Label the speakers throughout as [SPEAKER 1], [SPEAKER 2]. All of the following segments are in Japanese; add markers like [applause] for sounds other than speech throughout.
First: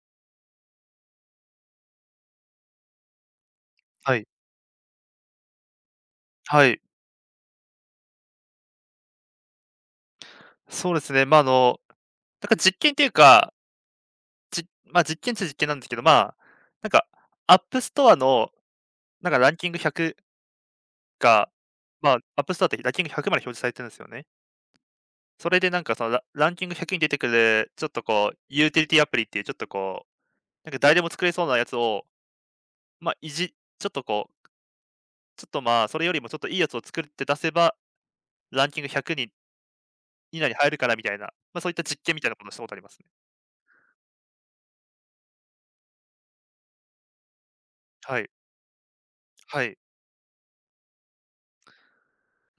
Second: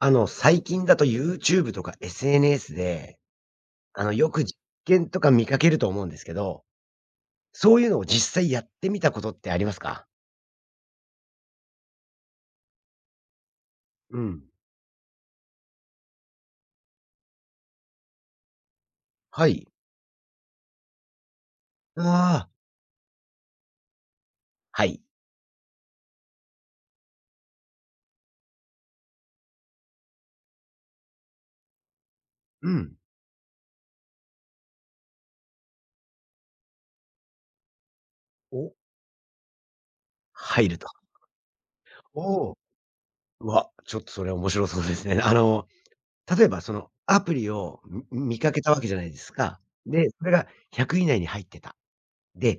[SPEAKER 1] 最近だと YouTube とか SNS で、
[SPEAKER 2] はい。
[SPEAKER 1] よく実験とか見かけると思うんですけど、
[SPEAKER 2] はい。
[SPEAKER 1] そういうのを実際やってみたことってありますか？
[SPEAKER 2] そうですね。まあ、なんか実験っていうか、
[SPEAKER 1] うん。
[SPEAKER 2] まあ、実験っちゃ実験なんですけど、まあ、なんか、アップストアの、なんか
[SPEAKER 1] は
[SPEAKER 2] ラン
[SPEAKER 1] い。
[SPEAKER 2] キング100が、
[SPEAKER 1] あ
[SPEAKER 2] まあ、アッ
[SPEAKER 1] あ、
[SPEAKER 2] プストアってランキング100まで表示されてるんですよね。
[SPEAKER 1] はい。
[SPEAKER 2] それでなんかそのランキング100に出てくる、ちょっとこう、ユーティリティアプリっていうちょっとこう、なんか誰でも作れそうなやつを、
[SPEAKER 1] うん。
[SPEAKER 2] まあ、ちょっとこう、ちょっとまあ、それよりもちょっといいやつを作って出せば、ラン
[SPEAKER 1] お、
[SPEAKER 2] キング100に以内に
[SPEAKER 1] 入
[SPEAKER 2] 入る
[SPEAKER 1] る
[SPEAKER 2] か
[SPEAKER 1] と。
[SPEAKER 2] らみたいな、まあ、そういった実験みたいなことを
[SPEAKER 1] お
[SPEAKER 2] し
[SPEAKER 1] お。
[SPEAKER 2] たことありますね。
[SPEAKER 1] うわ、ちょっとそれ面白そうですね。例えばそのアプリをみ
[SPEAKER 2] はい。
[SPEAKER 1] 見かけたわけじゃないですか。
[SPEAKER 2] はい。
[SPEAKER 1] で、それが100以内に入ってた。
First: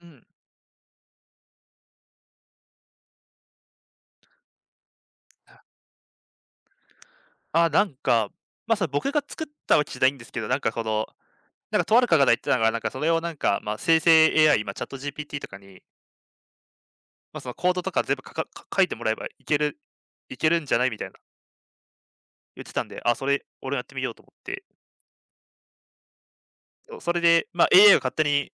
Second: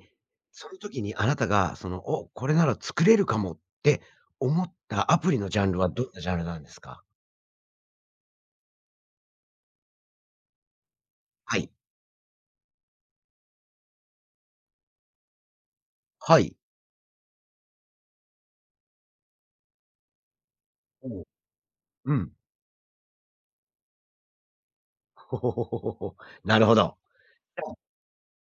[SPEAKER 2] うん。
[SPEAKER 1] その時にあなたがその、お、これなら作れるかもって思ったアプリのジャンルはどんなジャンルなんですか？
[SPEAKER 2] あなんか、まあ、それ僕が作ったわけじゃないんですけど、なんかこの、
[SPEAKER 1] はい。
[SPEAKER 2] なんかとある方が言ってたのが、なんかそれをなんか、まあ、生成 AI、ま、ChatGPT とかに、
[SPEAKER 1] はい。
[SPEAKER 2] まあ、そのコードとか全部書かか書いてもらえばいけるんじゃないみたいな
[SPEAKER 1] おううん。
[SPEAKER 2] 言ってたんで、あ、それ、俺やってみようと思って。
[SPEAKER 1] [laughs] ほほほほほほ。なるほど。
[SPEAKER 2] それで、まあ、AI が勝手に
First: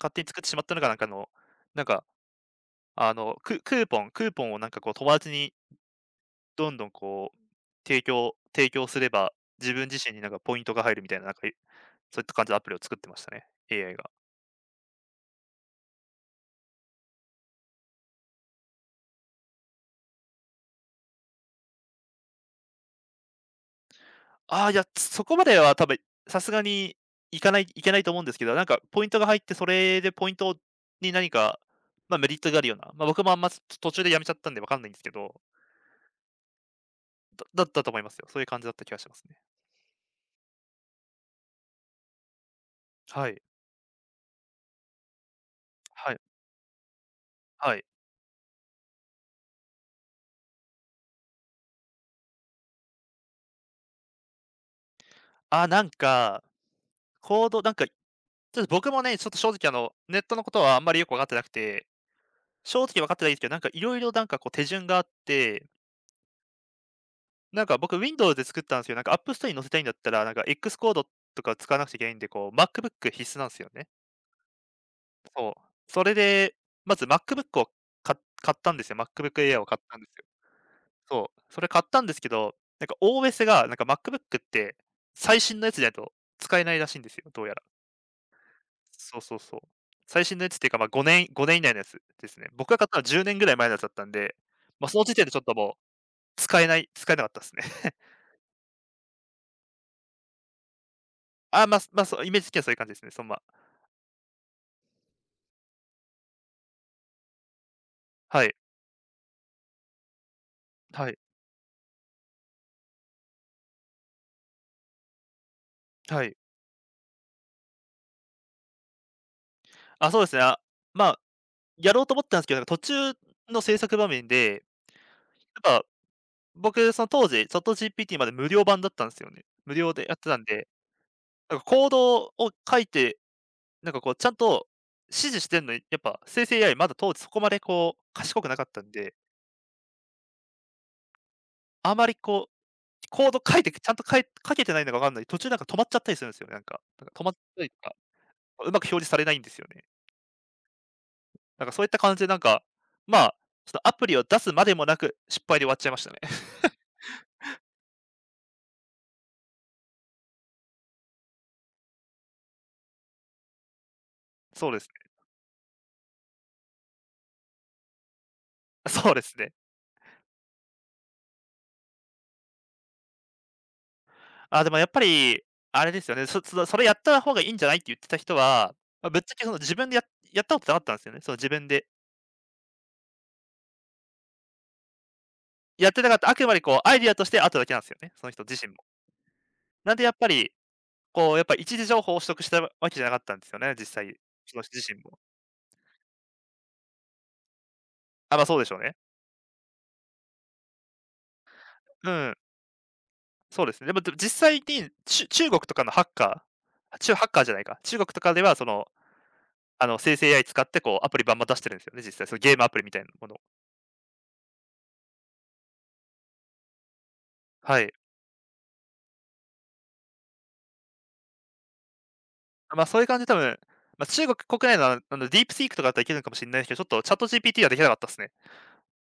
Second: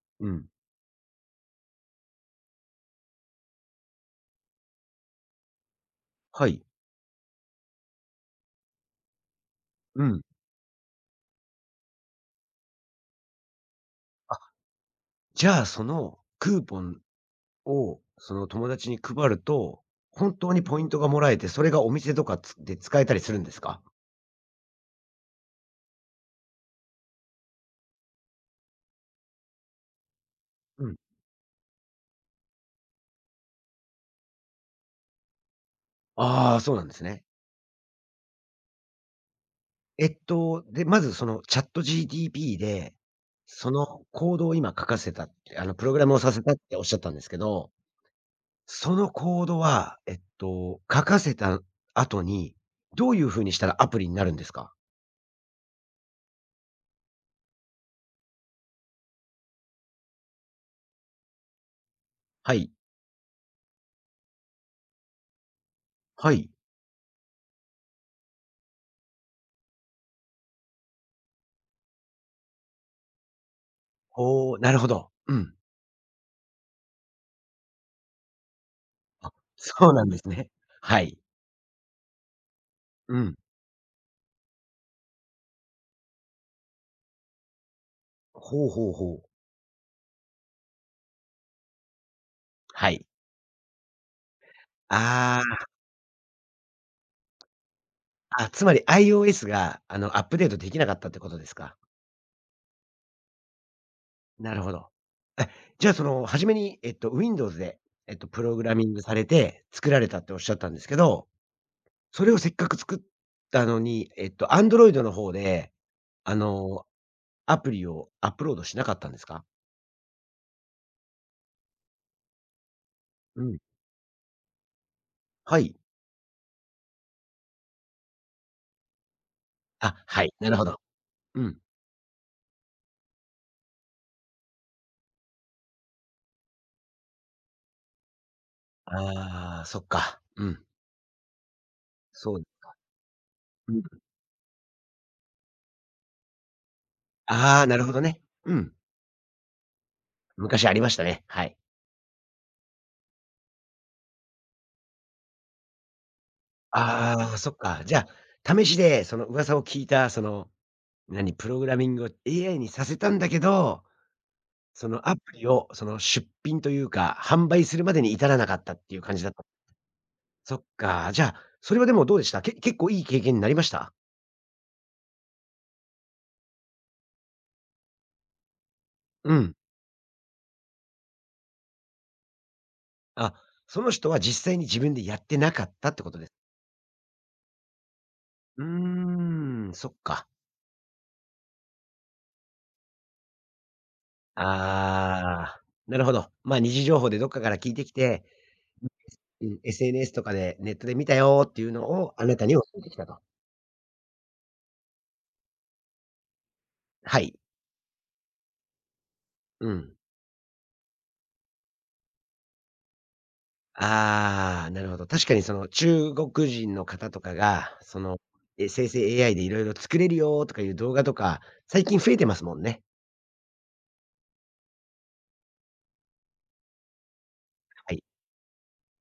[SPEAKER 2] 勝手
[SPEAKER 1] う
[SPEAKER 2] に作って
[SPEAKER 1] ん。
[SPEAKER 2] しまったのが、なんかあの、なんか、あの、クーポンをなんかこう友達に
[SPEAKER 1] はい。
[SPEAKER 2] どんどんこう、提供すれば、自分自
[SPEAKER 1] う
[SPEAKER 2] 身に
[SPEAKER 1] ん。
[SPEAKER 2] なんかポイントが入るみたいな、なんか、そういった感じのアプリを作ってましたね、AI が。
[SPEAKER 1] あ、じゃあ、そのクーポンを、その友達に配ると、本当にポイントがもらえて、それがお店とかで使えたりするんですか？
[SPEAKER 2] ああ、いや、そこまでは多分、さすがにいけないと思うんですけど、なんかポイントが入って、それでポイント
[SPEAKER 1] うん。
[SPEAKER 2] に何か、まあ、メリットがあるような、まあ、僕もあんま、途中でやめちゃったんでわかんないんですけど、
[SPEAKER 1] ああ、そうなんですね。
[SPEAKER 2] だったと思いますよ。そういう感じだった気がしますね。
[SPEAKER 1] で、まずそのチャット g d p で、
[SPEAKER 2] はい。
[SPEAKER 1] そのコードを今書かせたって、プログラ
[SPEAKER 2] は
[SPEAKER 1] ム
[SPEAKER 2] い。
[SPEAKER 1] をさせたっておっしゃったんですけど、
[SPEAKER 2] はい。
[SPEAKER 1] そのコードは、書かせた後に、どういう風にしたらアプリになるんですか？
[SPEAKER 2] あ、なんか、行動なんか、ちょっと僕もね、ちょっと正直あの、ネットのことはあんまりよくわかってなくて、
[SPEAKER 1] はい、
[SPEAKER 2] 正直わかってないんですけど、なんかいろいろなんかこう手順があって
[SPEAKER 1] はい。
[SPEAKER 2] なんか僕 Windows で作ったんですよ。なんか App Store に載せたいんだったら、なんか x コードとか使わなくちゃいけないんで、こう MacBook 必須なんですよね。
[SPEAKER 1] ほう、なるほど。う
[SPEAKER 2] そう。
[SPEAKER 1] ん。
[SPEAKER 2] それで、まず MacBook をか買ったんですよ。
[SPEAKER 1] あ、
[SPEAKER 2] MacBook Air を買っ
[SPEAKER 1] そう
[SPEAKER 2] たん
[SPEAKER 1] な
[SPEAKER 2] で
[SPEAKER 1] んで
[SPEAKER 2] すよ。
[SPEAKER 1] すね。はい。
[SPEAKER 2] そう。それ買ったんですけど、なんか
[SPEAKER 1] うん。
[SPEAKER 2] OS が、なんか MacBook って最新のやつじゃないと使えないらしいんですよ、どうやら。
[SPEAKER 1] ほうほうほ
[SPEAKER 2] そう
[SPEAKER 1] う。
[SPEAKER 2] そうそう。最新のやつっていうか、まあごねん、5年以内のやつですね。僕が買っ
[SPEAKER 1] は
[SPEAKER 2] たのは
[SPEAKER 1] い。
[SPEAKER 2] 10年ぐらい前のやつだったんで、ま、その時点でちょっと
[SPEAKER 1] あ
[SPEAKER 2] もう使えなかったですね。[laughs]
[SPEAKER 1] あ、あ、つまり iOS が、アップデートできなかったってことです
[SPEAKER 2] あ
[SPEAKER 1] か？
[SPEAKER 2] まあ、まあそう、イメージ的にはそういう感じですね。そのまあ
[SPEAKER 1] なるほど。え、じゃあ、その、初めに、Windows で、プ
[SPEAKER 2] はい、
[SPEAKER 1] ログラミングされて作られたっておっしゃったんですけ
[SPEAKER 2] はい、
[SPEAKER 1] ど、それをせっかく作ったのに、Android の方で、
[SPEAKER 2] は
[SPEAKER 1] あ
[SPEAKER 2] い。
[SPEAKER 1] の、アプリをアップロードしなかったんですか？
[SPEAKER 2] あ、そうですね。あ、まあ、やろうと思ったんですけど、なんか途中
[SPEAKER 1] うん。
[SPEAKER 2] の制作場面で、
[SPEAKER 1] は
[SPEAKER 2] や
[SPEAKER 1] い。
[SPEAKER 2] っぱ僕、その当時、c h g p t まで無料版だったんですよね。無料
[SPEAKER 1] あ、
[SPEAKER 2] でやっ
[SPEAKER 1] は
[SPEAKER 2] て
[SPEAKER 1] い、
[SPEAKER 2] たん
[SPEAKER 1] なるほ
[SPEAKER 2] で、
[SPEAKER 1] ど。う
[SPEAKER 2] なん
[SPEAKER 1] ん。
[SPEAKER 2] かコードを書いて、なんかこうちゃんと指示してんのに、やっぱ生成 AI まだ当時そこまでこう賢くなかったんで、
[SPEAKER 1] ああ、そっか。うん。
[SPEAKER 2] あまり
[SPEAKER 1] そう。
[SPEAKER 2] こう、コード書いて、
[SPEAKER 1] うん。
[SPEAKER 2] ちゃんと書けてないのかわかんない、途中なんか止まっちゃったりするんですよね、なんか。なんか止まった
[SPEAKER 1] ああ、
[SPEAKER 2] りと
[SPEAKER 1] なるほ
[SPEAKER 2] か、
[SPEAKER 1] どね。う
[SPEAKER 2] うま
[SPEAKER 1] ん。
[SPEAKER 2] く表示されないんですよね。
[SPEAKER 1] 昔ありましたね。はい。
[SPEAKER 2] なんかそういった感じでなんか、まあ、ちょっとアプリを出すまでもなく、失敗で終わっちゃいましたね。[laughs]
[SPEAKER 1] ああ、そっか。じゃあ、試しでその噂を聞いた、その、何、プログラミングを AI にさせたんだけど、
[SPEAKER 2] そうで
[SPEAKER 1] そ
[SPEAKER 2] すね。
[SPEAKER 1] のアプリをその出品というか、販売するまでに至らなかったっていう
[SPEAKER 2] そう
[SPEAKER 1] 感
[SPEAKER 2] で
[SPEAKER 1] じだっ
[SPEAKER 2] す
[SPEAKER 1] た。
[SPEAKER 2] ね。
[SPEAKER 1] そっか、じゃあ、それはでもどうでした？結構いい経験になりました？
[SPEAKER 2] あ、でもやっぱり、あれですよね、それやった方がいいんじゃないって言ってた人は、まあ、ぶっち
[SPEAKER 1] う
[SPEAKER 2] ゃけそ
[SPEAKER 1] ん。
[SPEAKER 2] の自分でやったことなかったんですよね。その自分で。
[SPEAKER 1] あ、その人は実際に自分でやってなかっ
[SPEAKER 2] や
[SPEAKER 1] た
[SPEAKER 2] っ
[SPEAKER 1] っ
[SPEAKER 2] て
[SPEAKER 1] て
[SPEAKER 2] な
[SPEAKER 1] こ
[SPEAKER 2] かっ
[SPEAKER 1] とで
[SPEAKER 2] た、
[SPEAKER 1] す。
[SPEAKER 2] あくまでこうアイディアとしてあっただけなんですよね、その人自
[SPEAKER 1] う
[SPEAKER 2] 身も。
[SPEAKER 1] ーん、そ
[SPEAKER 2] な
[SPEAKER 1] っ
[SPEAKER 2] んでやっぱ
[SPEAKER 1] か。
[SPEAKER 2] り、こうやっぱり一時情報を取得したわけじゃなかったんですよね、実際、その人自身も。
[SPEAKER 1] ああ、なるほど。まあ、二次情報でどっかから聞いてきて、
[SPEAKER 2] あ、ま、あそうでしょうね。
[SPEAKER 1] うん、SNS とかでネットで見たよっていうの
[SPEAKER 2] う
[SPEAKER 1] をあ
[SPEAKER 2] ん、
[SPEAKER 1] なたに教えてきたと。
[SPEAKER 2] そうですね。でも実際に、中国とかのハッカー、中
[SPEAKER 1] は
[SPEAKER 2] ハッ
[SPEAKER 1] い。
[SPEAKER 2] カーじゃないか、中国とかではその
[SPEAKER 1] う
[SPEAKER 2] あ
[SPEAKER 1] ん。
[SPEAKER 2] の、生成 AI 使ってこうアプリバンバン出してるんですよね、実際。そのゲームアプリみたいなものを。
[SPEAKER 1] ああ、なるほど。確かにその中国人の方とかが、
[SPEAKER 2] はい。
[SPEAKER 1] その、え、生成 AI でいろいろ作れるよとかいう動画とか、最近増えてますもん
[SPEAKER 2] ま
[SPEAKER 1] ね。
[SPEAKER 2] あ、そういう感じで多分、まあ、中国国内のあの、ディープシークとかだったらいけるのかもしれないですけど、ちょっとチャット GPT はできなか
[SPEAKER 1] は
[SPEAKER 2] っ
[SPEAKER 1] い。
[SPEAKER 2] たですね。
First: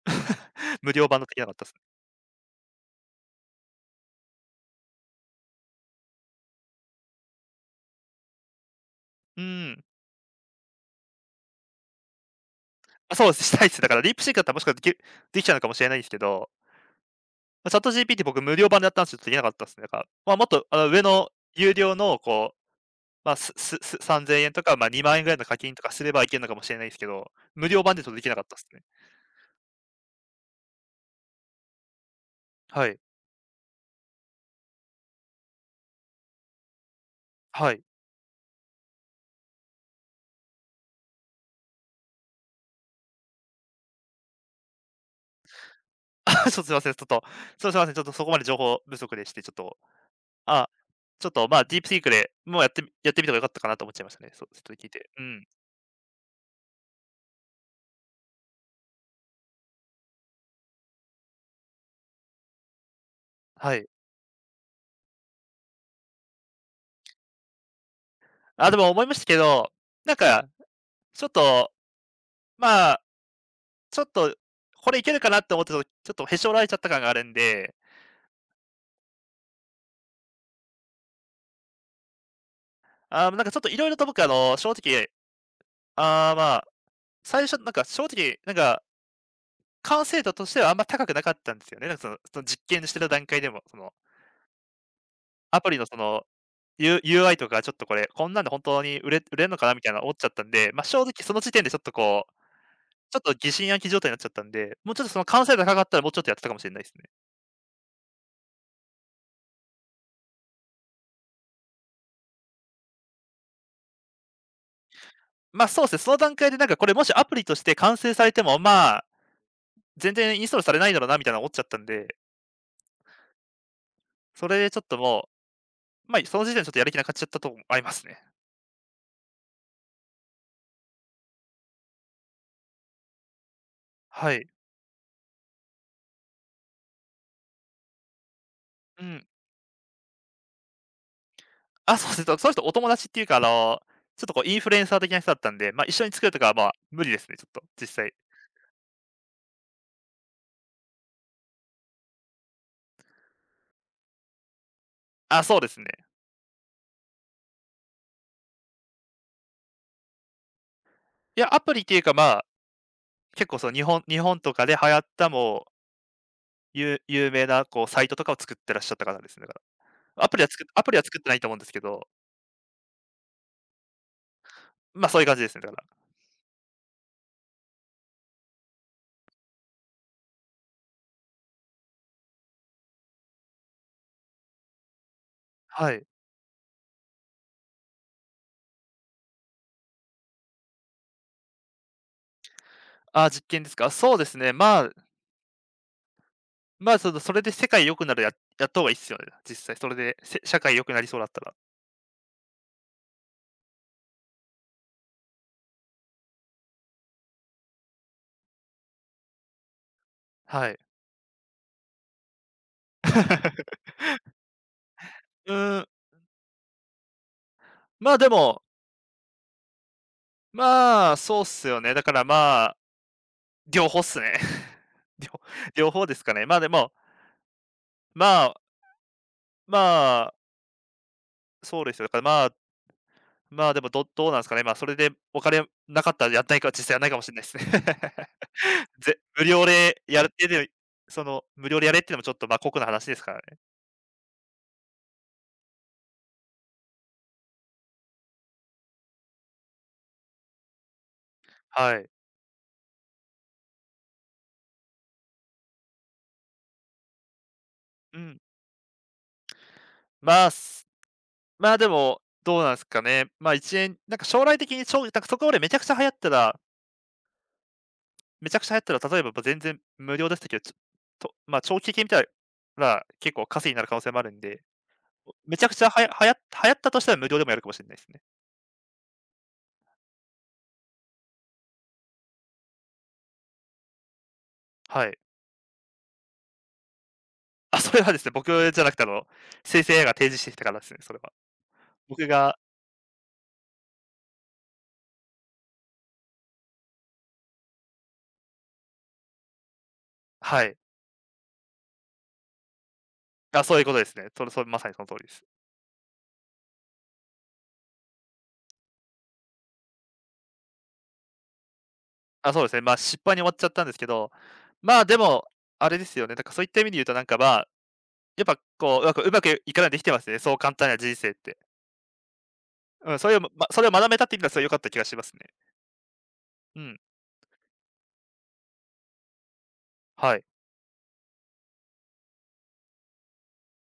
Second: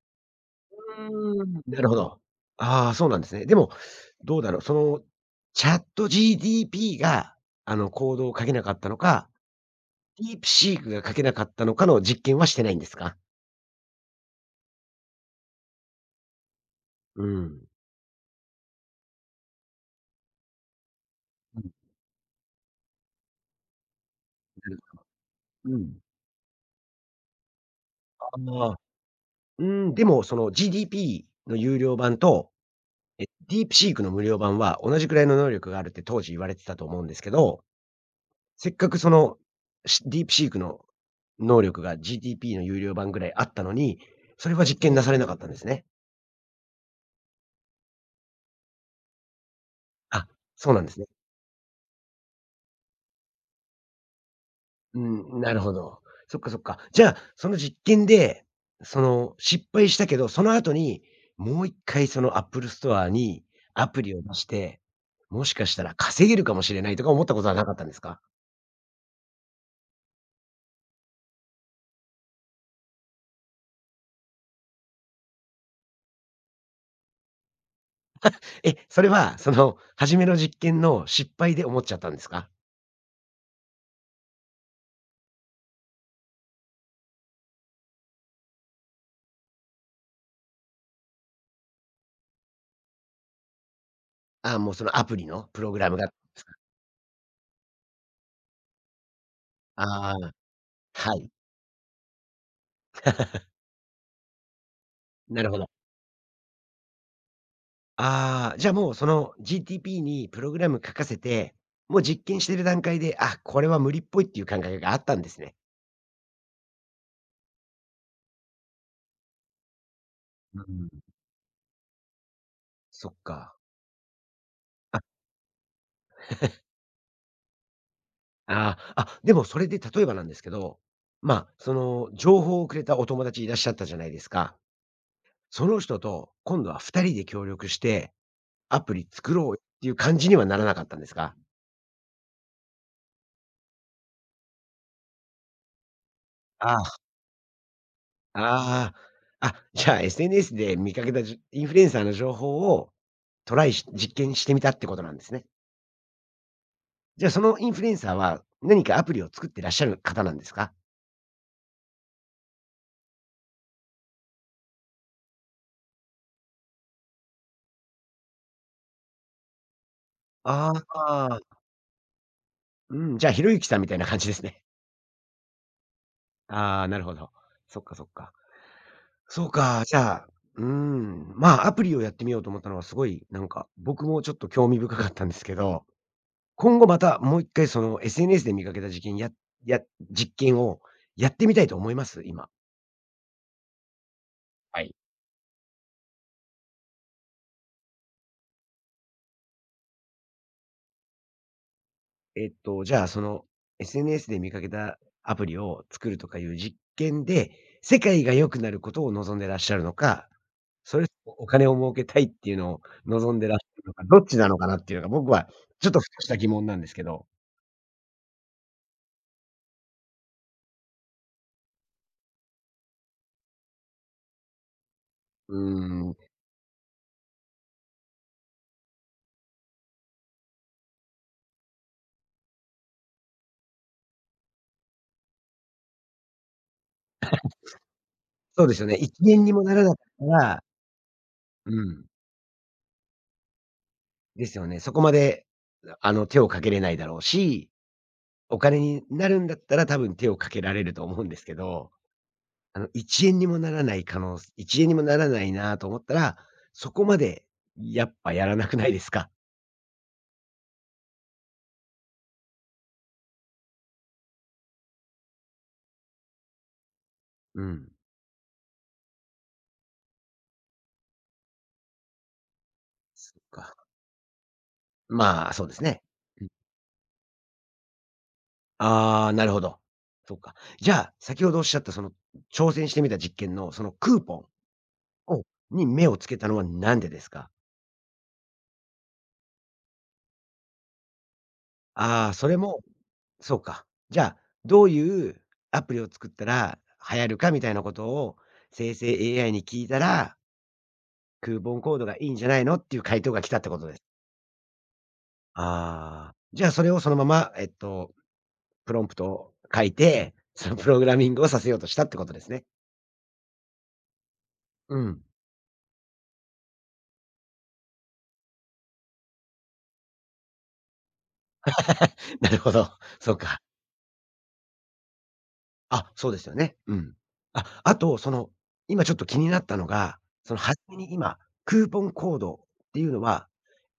[SPEAKER 2] [laughs] 無料版のでき
[SPEAKER 1] うー
[SPEAKER 2] なかっ
[SPEAKER 1] ん。
[SPEAKER 2] たですね。
[SPEAKER 1] なるほど。ああ、そうなんですね。でも、どうだろう、その、ChatGDP が、コードを書けなかったのか、
[SPEAKER 2] うん。
[SPEAKER 1] DeepSeek が書けなかったのかの実験はしてないんです
[SPEAKER 2] まあ、
[SPEAKER 1] か？
[SPEAKER 2] そうです、したいっすね。だからディープシークだったらもしかしたらできちゃうのかもしれないですけど、
[SPEAKER 1] うん。
[SPEAKER 2] まあ、チャット GPT 僕無料版でやったんですけど、できなかったですね。だから、まあ、もっとあの、上の
[SPEAKER 1] うん、な
[SPEAKER 2] 有料のこう、まあ、すすす3000円とか、
[SPEAKER 1] る
[SPEAKER 2] まあ、
[SPEAKER 1] ほど
[SPEAKER 2] 2万円ぐらいの課金
[SPEAKER 1] う
[SPEAKER 2] とか
[SPEAKER 1] ん。
[SPEAKER 2] すればいけるのかもしれないですけど、無料版でちょっとできなかったです
[SPEAKER 1] ああ、
[SPEAKER 2] ね。
[SPEAKER 1] うん、でも、その GDP の有料版と、
[SPEAKER 2] はい。
[SPEAKER 1] え、DeepSeek の無料版は同じくらいの能力があるって当時言われてたと思うんですけど、
[SPEAKER 2] はい。
[SPEAKER 1] せっかくその、ディープシークの能力が GTP の有料版ぐらいあったのに、それは実験なされなかったんですね。
[SPEAKER 2] [laughs] あ、そう、すいません、ちょっと、そう、すいません、ちょっとそこまで情報不足でして、ちょっと、
[SPEAKER 1] あ、
[SPEAKER 2] あ、
[SPEAKER 1] そうなんですね。
[SPEAKER 2] ちょっと、まあ、ディープシークで、もうやってみた方が良かったかなと思っちゃいましたね。そう、ちょっと聞い
[SPEAKER 1] う
[SPEAKER 2] て。う
[SPEAKER 1] ん、
[SPEAKER 2] ん。
[SPEAKER 1] なるほど。そっかそっか。じゃあ、その実験で、その、失敗したけど、その後に、もう一回その Apple ストアに
[SPEAKER 2] はい。
[SPEAKER 1] アプリを出して、もしかしたら稼げるかもしれないとか思ったことはなかったんですか？
[SPEAKER 2] あ、でも思いましたけど、なんか、ちょっと、まあ、ちょっと、これいけるかなって思ってたとちょっとへし折られちゃった感があるんで、
[SPEAKER 1] え、それは、その、初めの実験の失敗で思っちゃったんですか？
[SPEAKER 2] ああ、なんかちょっと色々と僕、あの、正直、ああ、まあ、最初なんか正直、なんか、完成度としてはあんま高くなかったんですよね。なんかその実験してた段階でも、その
[SPEAKER 1] ああ、もうそのアプリの
[SPEAKER 2] ア
[SPEAKER 1] プ
[SPEAKER 2] プ
[SPEAKER 1] ロ
[SPEAKER 2] リ
[SPEAKER 1] グ
[SPEAKER 2] の
[SPEAKER 1] ラ
[SPEAKER 2] そ
[SPEAKER 1] ムがで
[SPEAKER 2] の、
[SPEAKER 1] すか？
[SPEAKER 2] UI とかちょっとこれ、こんなんで本当に売れんのかなみたいな思
[SPEAKER 1] あ
[SPEAKER 2] っちゃっ
[SPEAKER 1] あ、
[SPEAKER 2] たんで、まあ、正直
[SPEAKER 1] はい。
[SPEAKER 2] その時点でちょっとこう、ちょっと疑心暗鬼状態になっちゃったんで、もうちょっとその
[SPEAKER 1] な
[SPEAKER 2] 完
[SPEAKER 1] る
[SPEAKER 2] 成
[SPEAKER 1] ほ
[SPEAKER 2] 度が
[SPEAKER 1] ど。
[SPEAKER 2] 高かったらもうちょっとやってたかもしれないですね。
[SPEAKER 1] ああ、じゃあもうその GTP にプログラム書かせて、もう実験してる段階で、あ、これは無理っぽいっていう感覚があったんですね。
[SPEAKER 2] ま、あそうですね、その段階でなんかこれもしアプリとして完成されても、まあ、全然インストー
[SPEAKER 1] う
[SPEAKER 2] ルされな
[SPEAKER 1] ん。
[SPEAKER 2] いだろうなみたいな思っちゃったんで、
[SPEAKER 1] そっか。
[SPEAKER 2] それでちょっと
[SPEAKER 1] あ、
[SPEAKER 2] もう、ま、あその時点でちょっとやる気なくなっちゃったとこもありますね。
[SPEAKER 1] ああ、あ、でもそれで例えばなんですけど、まあ、その情報をくれたお友達いらっしゃったじゃないです
[SPEAKER 2] はい。
[SPEAKER 1] か。その人と今度は2人で協力して、アプ
[SPEAKER 2] う
[SPEAKER 1] リ
[SPEAKER 2] ん。
[SPEAKER 1] 作ろうっていう感じにはならなかったんですか？
[SPEAKER 2] あ、そうですね、その人お友達っていうか、あの、ちょっとこうインフルエンサー的な人だったんで、ま、あ一緒に作るとかは、ま、
[SPEAKER 1] ああ。
[SPEAKER 2] 無理ですね、ちょっと、実際。
[SPEAKER 1] ああ、あ、じゃあ SNS で見かけたインフルエンサーの情報をトライし実験してみたってことなんです
[SPEAKER 2] あ、
[SPEAKER 1] ね。
[SPEAKER 2] そうですね。
[SPEAKER 1] じゃあ、そのインフルエンサーは、何かアプリを作ってらっしゃる方なんですか？
[SPEAKER 2] いや、アプリっていうか、まあ、結構その日本とかで流行ったもう、有名なこうサイトとかを作ってらっしゃった方ですね、だから。
[SPEAKER 1] あ
[SPEAKER 2] アプリは作ってな
[SPEAKER 1] あ。
[SPEAKER 2] いと思うんですけど、
[SPEAKER 1] うん、じゃあ、ひろゆきさんみたいな感じですね。
[SPEAKER 2] ま、そういう感じですね、だから。
[SPEAKER 1] [laughs] ああ、なるほど。そっかそっか。そうか、じゃあ、うーん、まあ、アプリをやってみようと思ったのはすごい、なんか、僕もちょっと興味深かったんですけど、
[SPEAKER 2] はい。
[SPEAKER 1] 今後またもう一回その SNS で見かけたじけやや実験をやってみたいと思います？今。
[SPEAKER 2] あ、実験ですか。そうですね、
[SPEAKER 1] は
[SPEAKER 2] まあ、
[SPEAKER 1] い。
[SPEAKER 2] その、それで世界良くなるややった方がいいっすよね、実際それで、社会良くなりそうだったら。
[SPEAKER 1] じゃあ、その SNS で見かけたアプリを作るとかいう実験で、世界が良くなることを望んでらっしゃるのか、
[SPEAKER 2] はい。
[SPEAKER 1] それお金を儲けたいっていうのを望んでらっしゃる
[SPEAKER 2] [laughs]
[SPEAKER 1] のか、どっちなのかなっていうのが僕は
[SPEAKER 2] うーん、
[SPEAKER 1] ちょっとふとした疑問なんですけど。
[SPEAKER 2] まあ、でもまあ、そうっすよね。だからまあ、両方っすね。[laughs] 両
[SPEAKER 1] うー
[SPEAKER 2] 両方で
[SPEAKER 1] ん、
[SPEAKER 2] すかね。まあ、でも、まあまあ、そうですよ。だからまあでもどうなんですかね。まあ、それでお金なかったらやんないか実際やらないかもしれないですね。
[SPEAKER 1] そうですよ
[SPEAKER 2] [laughs]
[SPEAKER 1] ね。
[SPEAKER 2] ぜ
[SPEAKER 1] 1円
[SPEAKER 2] 無
[SPEAKER 1] にも
[SPEAKER 2] 料
[SPEAKER 1] ならなかっ
[SPEAKER 2] でや
[SPEAKER 1] た
[SPEAKER 2] るって
[SPEAKER 1] ら。
[SPEAKER 2] でその、無
[SPEAKER 1] う
[SPEAKER 2] 料でやれっ
[SPEAKER 1] ん、
[SPEAKER 2] ていうのもちょっと、まあ、酷な話ですからね。
[SPEAKER 1] ですよね。そこまで、手をかけれないだろうし、お金になるんだったら多分手をかけられると思うんですけど。
[SPEAKER 2] はい。
[SPEAKER 1] 1円にもならないなと思ったら、そこまでやっ
[SPEAKER 2] う
[SPEAKER 1] ぱ
[SPEAKER 2] ん。
[SPEAKER 1] やらなくないですか？
[SPEAKER 2] まあ、すまあ、でも、どうなんですかね。まあ、一円なんか将来的になんかそこまで
[SPEAKER 1] うん。
[SPEAKER 2] めちゃくちゃ流行ったら、例えば、ま、全然無料でしたけど、ちょと、まあ、長期的に見たら、結
[SPEAKER 1] そっ
[SPEAKER 2] 構稼ぎに
[SPEAKER 1] か。
[SPEAKER 2] なる可能性もあるんで、
[SPEAKER 1] まあ、
[SPEAKER 2] めち
[SPEAKER 1] そう
[SPEAKER 2] ゃ
[SPEAKER 1] で
[SPEAKER 2] くち
[SPEAKER 1] す
[SPEAKER 2] ゃは
[SPEAKER 1] ね。
[SPEAKER 2] やはや流行ったとしたら無料でもやるかもしれないですね。
[SPEAKER 1] ああ、なるほど。そっか。じゃあ、先ほどおっしゃったその挑戦してみた実験のそのクーポ
[SPEAKER 2] はい。
[SPEAKER 1] ンをに目をつけたのはなんでですか？
[SPEAKER 2] あ、それはですね、僕じゃなくて、あの、生成 AI が提示してきたからですね、それは。僕
[SPEAKER 1] ああー、それ
[SPEAKER 2] が
[SPEAKER 1] もそうか。じゃあ、どういうアプリを作ったら流行るかみたいなことを生成 AI に聞いたら、
[SPEAKER 2] はい。
[SPEAKER 1] クーポンコードがいいんじゃないのっていう回答が来たっ
[SPEAKER 2] あ、
[SPEAKER 1] て
[SPEAKER 2] そ
[SPEAKER 1] こ
[SPEAKER 2] ういう
[SPEAKER 1] と
[SPEAKER 2] こ
[SPEAKER 1] で
[SPEAKER 2] と
[SPEAKER 1] す。
[SPEAKER 2] ですね。それそれ、まさにその通りです。
[SPEAKER 1] ああ、じゃあそれをそのまま、プロンプトを書いて、そのプログラミングをさせようとしたってことです
[SPEAKER 2] あ、そう
[SPEAKER 1] ね。
[SPEAKER 2] ですね、まあ、失敗に終わっちゃったんですけど、
[SPEAKER 1] う
[SPEAKER 2] まあ、で
[SPEAKER 1] ん。
[SPEAKER 2] も、あれですよね、だからそういった意味で言うと、なんか、まあ、やっぱ、こう、うまくいかないできてますね、そう簡単な人生って。
[SPEAKER 1] なるほど。[laughs]
[SPEAKER 2] うん、
[SPEAKER 1] そうか。
[SPEAKER 2] それを学べたっていうのは、それ良かった気がしますね。
[SPEAKER 1] あ、そうですよね。
[SPEAKER 2] う
[SPEAKER 1] う
[SPEAKER 2] ん、
[SPEAKER 1] ん。あ、あと、その、今ちょっと気になったのが、
[SPEAKER 2] はい。
[SPEAKER 1] その初めに今、クーポンコードっていうのは、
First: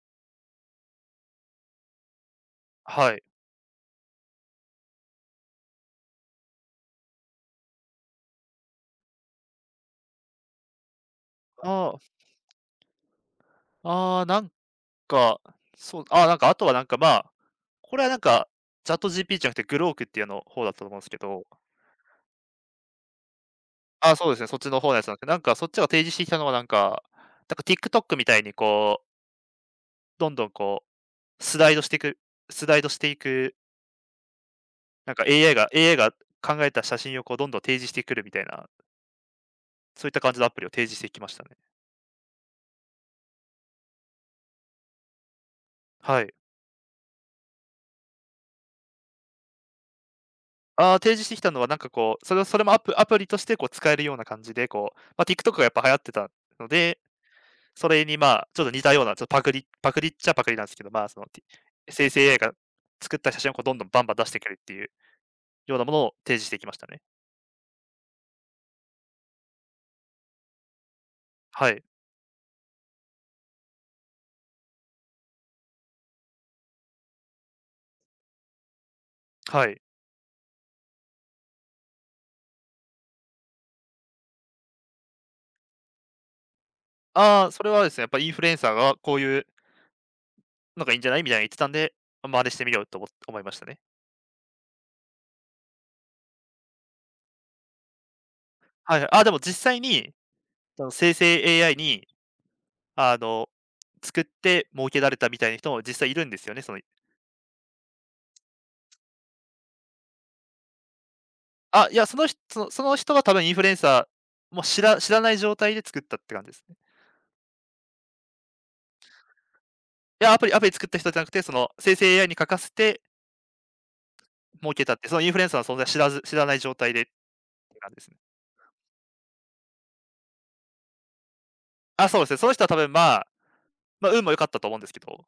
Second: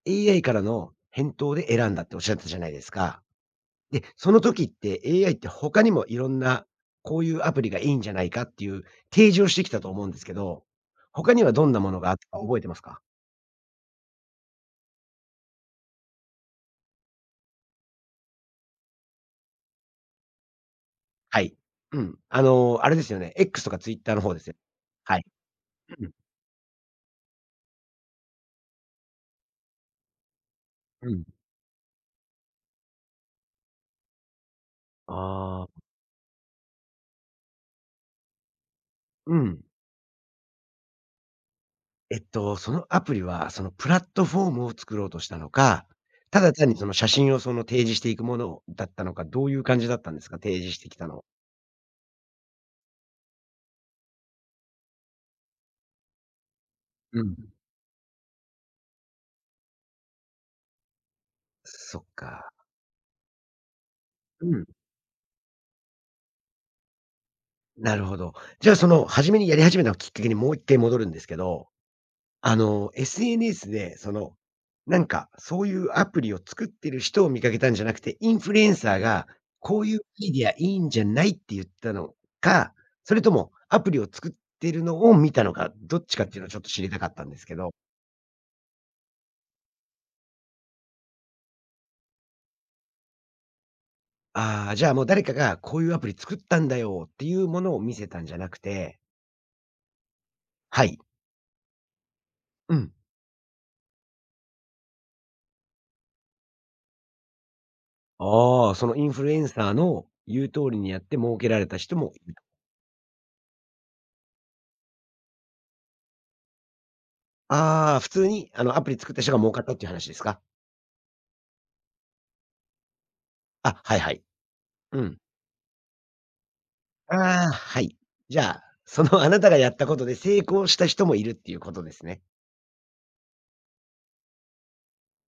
[SPEAKER 1] AI からの返答で選んだっておっしゃってたじゃないです
[SPEAKER 2] はい。
[SPEAKER 1] か。で、その時って AI って他にもいろんな、こういうアプリがいいんじゃないかっていう提示をしてきたと思うんですけど、他にはどんなも
[SPEAKER 2] あ
[SPEAKER 1] のがあったか覚えてますか？
[SPEAKER 2] あ、ああ、なんか、そう、なんか、あとはなんか、まあ、これはなんか、ChatGPT じゃなくてグロークっていうの方だったと思うんですけ
[SPEAKER 1] は
[SPEAKER 2] ど、
[SPEAKER 1] い。うん。あれですよね、X とか Twitter の
[SPEAKER 2] そう
[SPEAKER 1] 方
[SPEAKER 2] で
[SPEAKER 1] で
[SPEAKER 2] すね、
[SPEAKER 1] すよ。
[SPEAKER 2] そっちの方のやつなんで
[SPEAKER 1] は
[SPEAKER 2] す
[SPEAKER 1] い。
[SPEAKER 2] けど、なんかそっちが提
[SPEAKER 1] う
[SPEAKER 2] 示
[SPEAKER 1] ん。
[SPEAKER 2] してきたのはなんか、なんか TikTok みたいにこう、どんどんこ
[SPEAKER 1] うん。
[SPEAKER 2] う、スライドしていくスライドしていく、なんか AI
[SPEAKER 1] あ
[SPEAKER 2] が
[SPEAKER 1] あ、
[SPEAKER 2] AI が考えた写真をこうどんどん提示してくるみたいな、
[SPEAKER 1] うん。
[SPEAKER 2] そういった感じのアプリを提示してきましたね。
[SPEAKER 1] そのアプリは、そのプラットフォームを作ろうとしたのか、
[SPEAKER 2] はい。
[SPEAKER 1] ただ単にその写真をその提示していくものだったのか、どういう感じだったんですか？提示してきた
[SPEAKER 2] 提示
[SPEAKER 1] の。
[SPEAKER 2] してきたのはなんかこう、それをそれもアプリとしてこう使えるような感じで、こう、まあ、TikTok がやっぱ流行ってたので
[SPEAKER 1] うん。
[SPEAKER 2] それにまあ、ちょっと似たような、ちょっとパクリっちゃパクリなんですけど、まあ、その、
[SPEAKER 1] そっ
[SPEAKER 2] 生成 AI
[SPEAKER 1] か。
[SPEAKER 2] が作った写真をこうどんどんバンバン出して
[SPEAKER 1] う
[SPEAKER 2] くるっ
[SPEAKER 1] ん。
[SPEAKER 2] ていうようなものを提示していきましたね。
[SPEAKER 1] なるほど。じゃあ、その初めにやり始めたきっかけにもう一回戻るんですけど、
[SPEAKER 2] はい。
[SPEAKER 1] SNS で、その、なんか、そういうアプリを作ってる人を見かけたんじゃなくて、インフルエンサーが、
[SPEAKER 2] は
[SPEAKER 1] こ
[SPEAKER 2] い。
[SPEAKER 1] ういうアイディアいいんじゃないって言ったのか、それともアプリを作ってるのを見たのか、どっちかっていうのをちょっと知りたかったんです
[SPEAKER 2] ああ、
[SPEAKER 1] け
[SPEAKER 2] それ
[SPEAKER 1] ど。
[SPEAKER 2] はですね、やっぱインフルエンサーがこういうのがいいんじゃないみたいに言ってたんで、真似してみようと思いましたね。
[SPEAKER 1] ああ、じゃあもう誰かがこういうアプリ作ったんだよっていうものを見せたんじゃなく
[SPEAKER 2] はい
[SPEAKER 1] て。
[SPEAKER 2] はい。あ、でも実際に、そ
[SPEAKER 1] は
[SPEAKER 2] の
[SPEAKER 1] い。
[SPEAKER 2] 生成 AI に、
[SPEAKER 1] うん。
[SPEAKER 2] あの、作って儲けられたみたいな人も実際いるんですよね、その、
[SPEAKER 1] ああ、そのインフルエンサーの言う通りにやって儲けられた
[SPEAKER 2] あ、い
[SPEAKER 1] 人
[SPEAKER 2] や、
[SPEAKER 1] も
[SPEAKER 2] そ
[SPEAKER 1] い
[SPEAKER 2] の
[SPEAKER 1] る
[SPEAKER 2] 人
[SPEAKER 1] と。
[SPEAKER 2] そのその人は多分インフルエンサーも知らない状態で作ったって感じですね。
[SPEAKER 1] ああ、普通にあのアプリ作った人が儲かったっていう話です
[SPEAKER 2] いや、
[SPEAKER 1] か？
[SPEAKER 2] アプリ作った人じゃなくて、その生成 AI に書かせて
[SPEAKER 1] あ、はいはい。
[SPEAKER 2] 儲けたっ
[SPEAKER 1] う
[SPEAKER 2] て、そ
[SPEAKER 1] ん。
[SPEAKER 2] のインフルエンサーの存在知らず知らない状態でって
[SPEAKER 1] ああ、は
[SPEAKER 2] 感じ
[SPEAKER 1] い。
[SPEAKER 2] ですね。
[SPEAKER 1] じゃあ、その [laughs] あなたがやったことで成功した人もいるっていうことです
[SPEAKER 2] あ、そう
[SPEAKER 1] ね。
[SPEAKER 2] ですね。その人は多分、ま、運も良かったと思うんですけど、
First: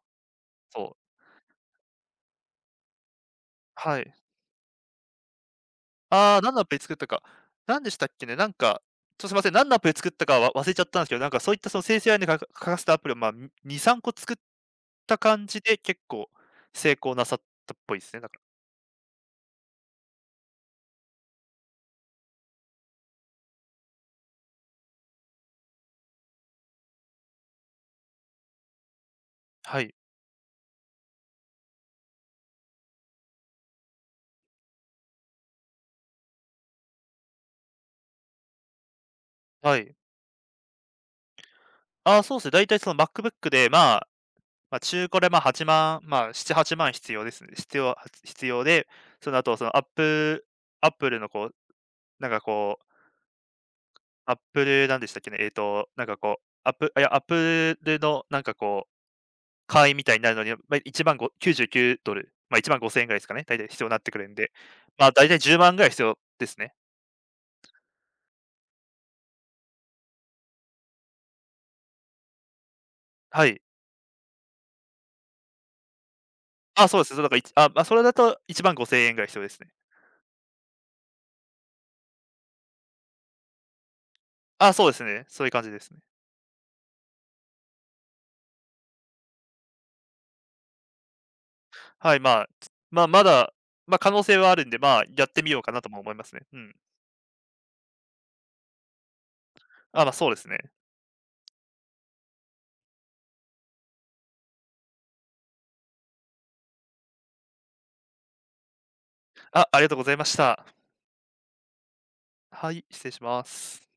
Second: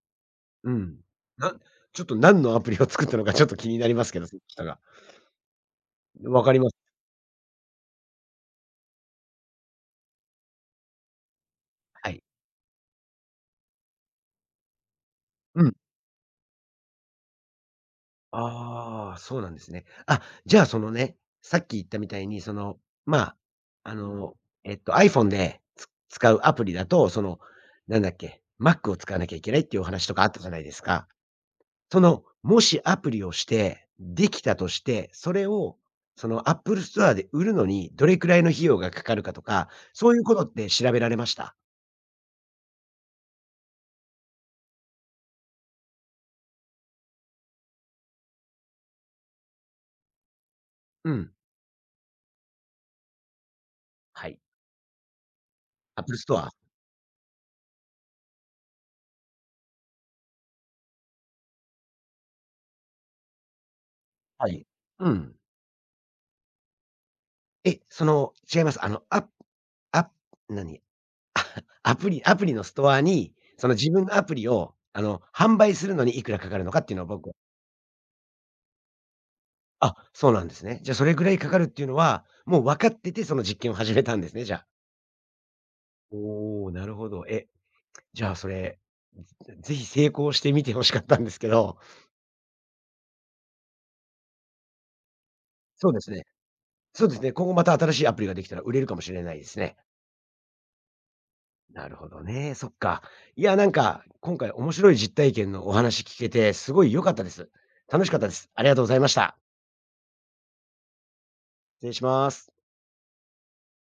[SPEAKER 1] うん。
[SPEAKER 2] そう、
[SPEAKER 1] なちょっと何のアプリを作ったのかちょっと気になり
[SPEAKER 2] は
[SPEAKER 1] ます
[SPEAKER 2] い。
[SPEAKER 1] けど、その人が。
[SPEAKER 2] ああ、
[SPEAKER 1] わか
[SPEAKER 2] 何の
[SPEAKER 1] り
[SPEAKER 2] ア
[SPEAKER 1] ま
[SPEAKER 2] プリ
[SPEAKER 1] す。
[SPEAKER 2] 作ったか、何でしたっけね、なんか、ちょっとすいません、何のアプリ作ったかは忘れちゃったんですけど、なんかそういったその生成
[SPEAKER 1] は
[SPEAKER 2] AI
[SPEAKER 1] い。
[SPEAKER 2] に書かせたアプリを、ま、2、3個作った感じ
[SPEAKER 1] うん。
[SPEAKER 2] で、結構成功なさったっぽいですね、だから。
[SPEAKER 1] ああ、そうなんですね。あ、じゃあそのね、さっき言ったみたいに、その、まあ、あの、iPhone で使うアプリだと、その、なんだっけ、Mac を使わなきゃいけないってい
[SPEAKER 2] は
[SPEAKER 1] うお
[SPEAKER 2] い、
[SPEAKER 1] 話とかあったじゃないですか。その、もしアプリをして、できたとして、それを、その、Apple ストアで売るのにどれくらいの費用がかかるかとか、
[SPEAKER 2] はい。
[SPEAKER 1] そういうことって調べられました？
[SPEAKER 2] ああ、そうですね、だいたいその MacBook で、まあ、中古で、ま、8万、まあ、7、8万必要ですね。必要は必要で、その後、その、アップアップ
[SPEAKER 1] う
[SPEAKER 2] ルの、
[SPEAKER 1] ん。
[SPEAKER 2] こう、なんか、こう、
[SPEAKER 1] は
[SPEAKER 2] アッ
[SPEAKER 1] い。
[SPEAKER 2] プルなんでしたっけね、なんか、
[SPEAKER 1] Apple ス
[SPEAKER 2] こ
[SPEAKER 1] ト
[SPEAKER 2] う、
[SPEAKER 1] ア
[SPEAKER 2] アップルの、なんか、こう、会員みたいになるのには、まあ、1万99ドル、まあ、1万5千円ぐらいですかね、大体必要になってくるん
[SPEAKER 1] は
[SPEAKER 2] で、
[SPEAKER 1] い。
[SPEAKER 2] まあ、
[SPEAKER 1] う
[SPEAKER 2] 大
[SPEAKER 1] ん。
[SPEAKER 2] 体10万ぐらい必要ですね。
[SPEAKER 1] え、その、違います。ア何？[laughs] アプリのストアに、
[SPEAKER 2] はい。
[SPEAKER 1] その自分のアプリを、販売するのにいくらかかるのかっ
[SPEAKER 2] あ、
[SPEAKER 1] てい
[SPEAKER 2] そ
[SPEAKER 1] う
[SPEAKER 2] うで
[SPEAKER 1] のを
[SPEAKER 2] す。だ
[SPEAKER 1] 僕
[SPEAKER 2] か
[SPEAKER 1] は。
[SPEAKER 2] ら、いちあ、まあ、それだと1万5千円ぐらい必要ですね。
[SPEAKER 1] あ、そうなんですね。じゃあ、それぐらいかかるっていうのは、もう分かってて、その実験を始めたんですね、じゃあ。
[SPEAKER 2] あ、そうですね。そういう感じですね。
[SPEAKER 1] おお、なるほど。じゃあ、それ、ぜひ成功してみて欲しかったんですけど。
[SPEAKER 2] はい、まあ、まだ、まあ、可能性はあるんで、まあ、やってみようかなと
[SPEAKER 1] そう
[SPEAKER 2] も
[SPEAKER 1] です
[SPEAKER 2] 思いま
[SPEAKER 1] ね。
[SPEAKER 2] すね。うん。
[SPEAKER 1] そうですね、今後また新しいアプリができたら売れるかもしれないですね。
[SPEAKER 2] あ、まあ、そうですね。
[SPEAKER 1] なるほどね、そっか。いや、なんか、今回面白い実体験のお話聞けて、すごい良かったです。楽しかったです。ありがとうございました。
[SPEAKER 2] あ、ありがとうございました。
[SPEAKER 1] 失礼します。
[SPEAKER 2] はい、失礼します。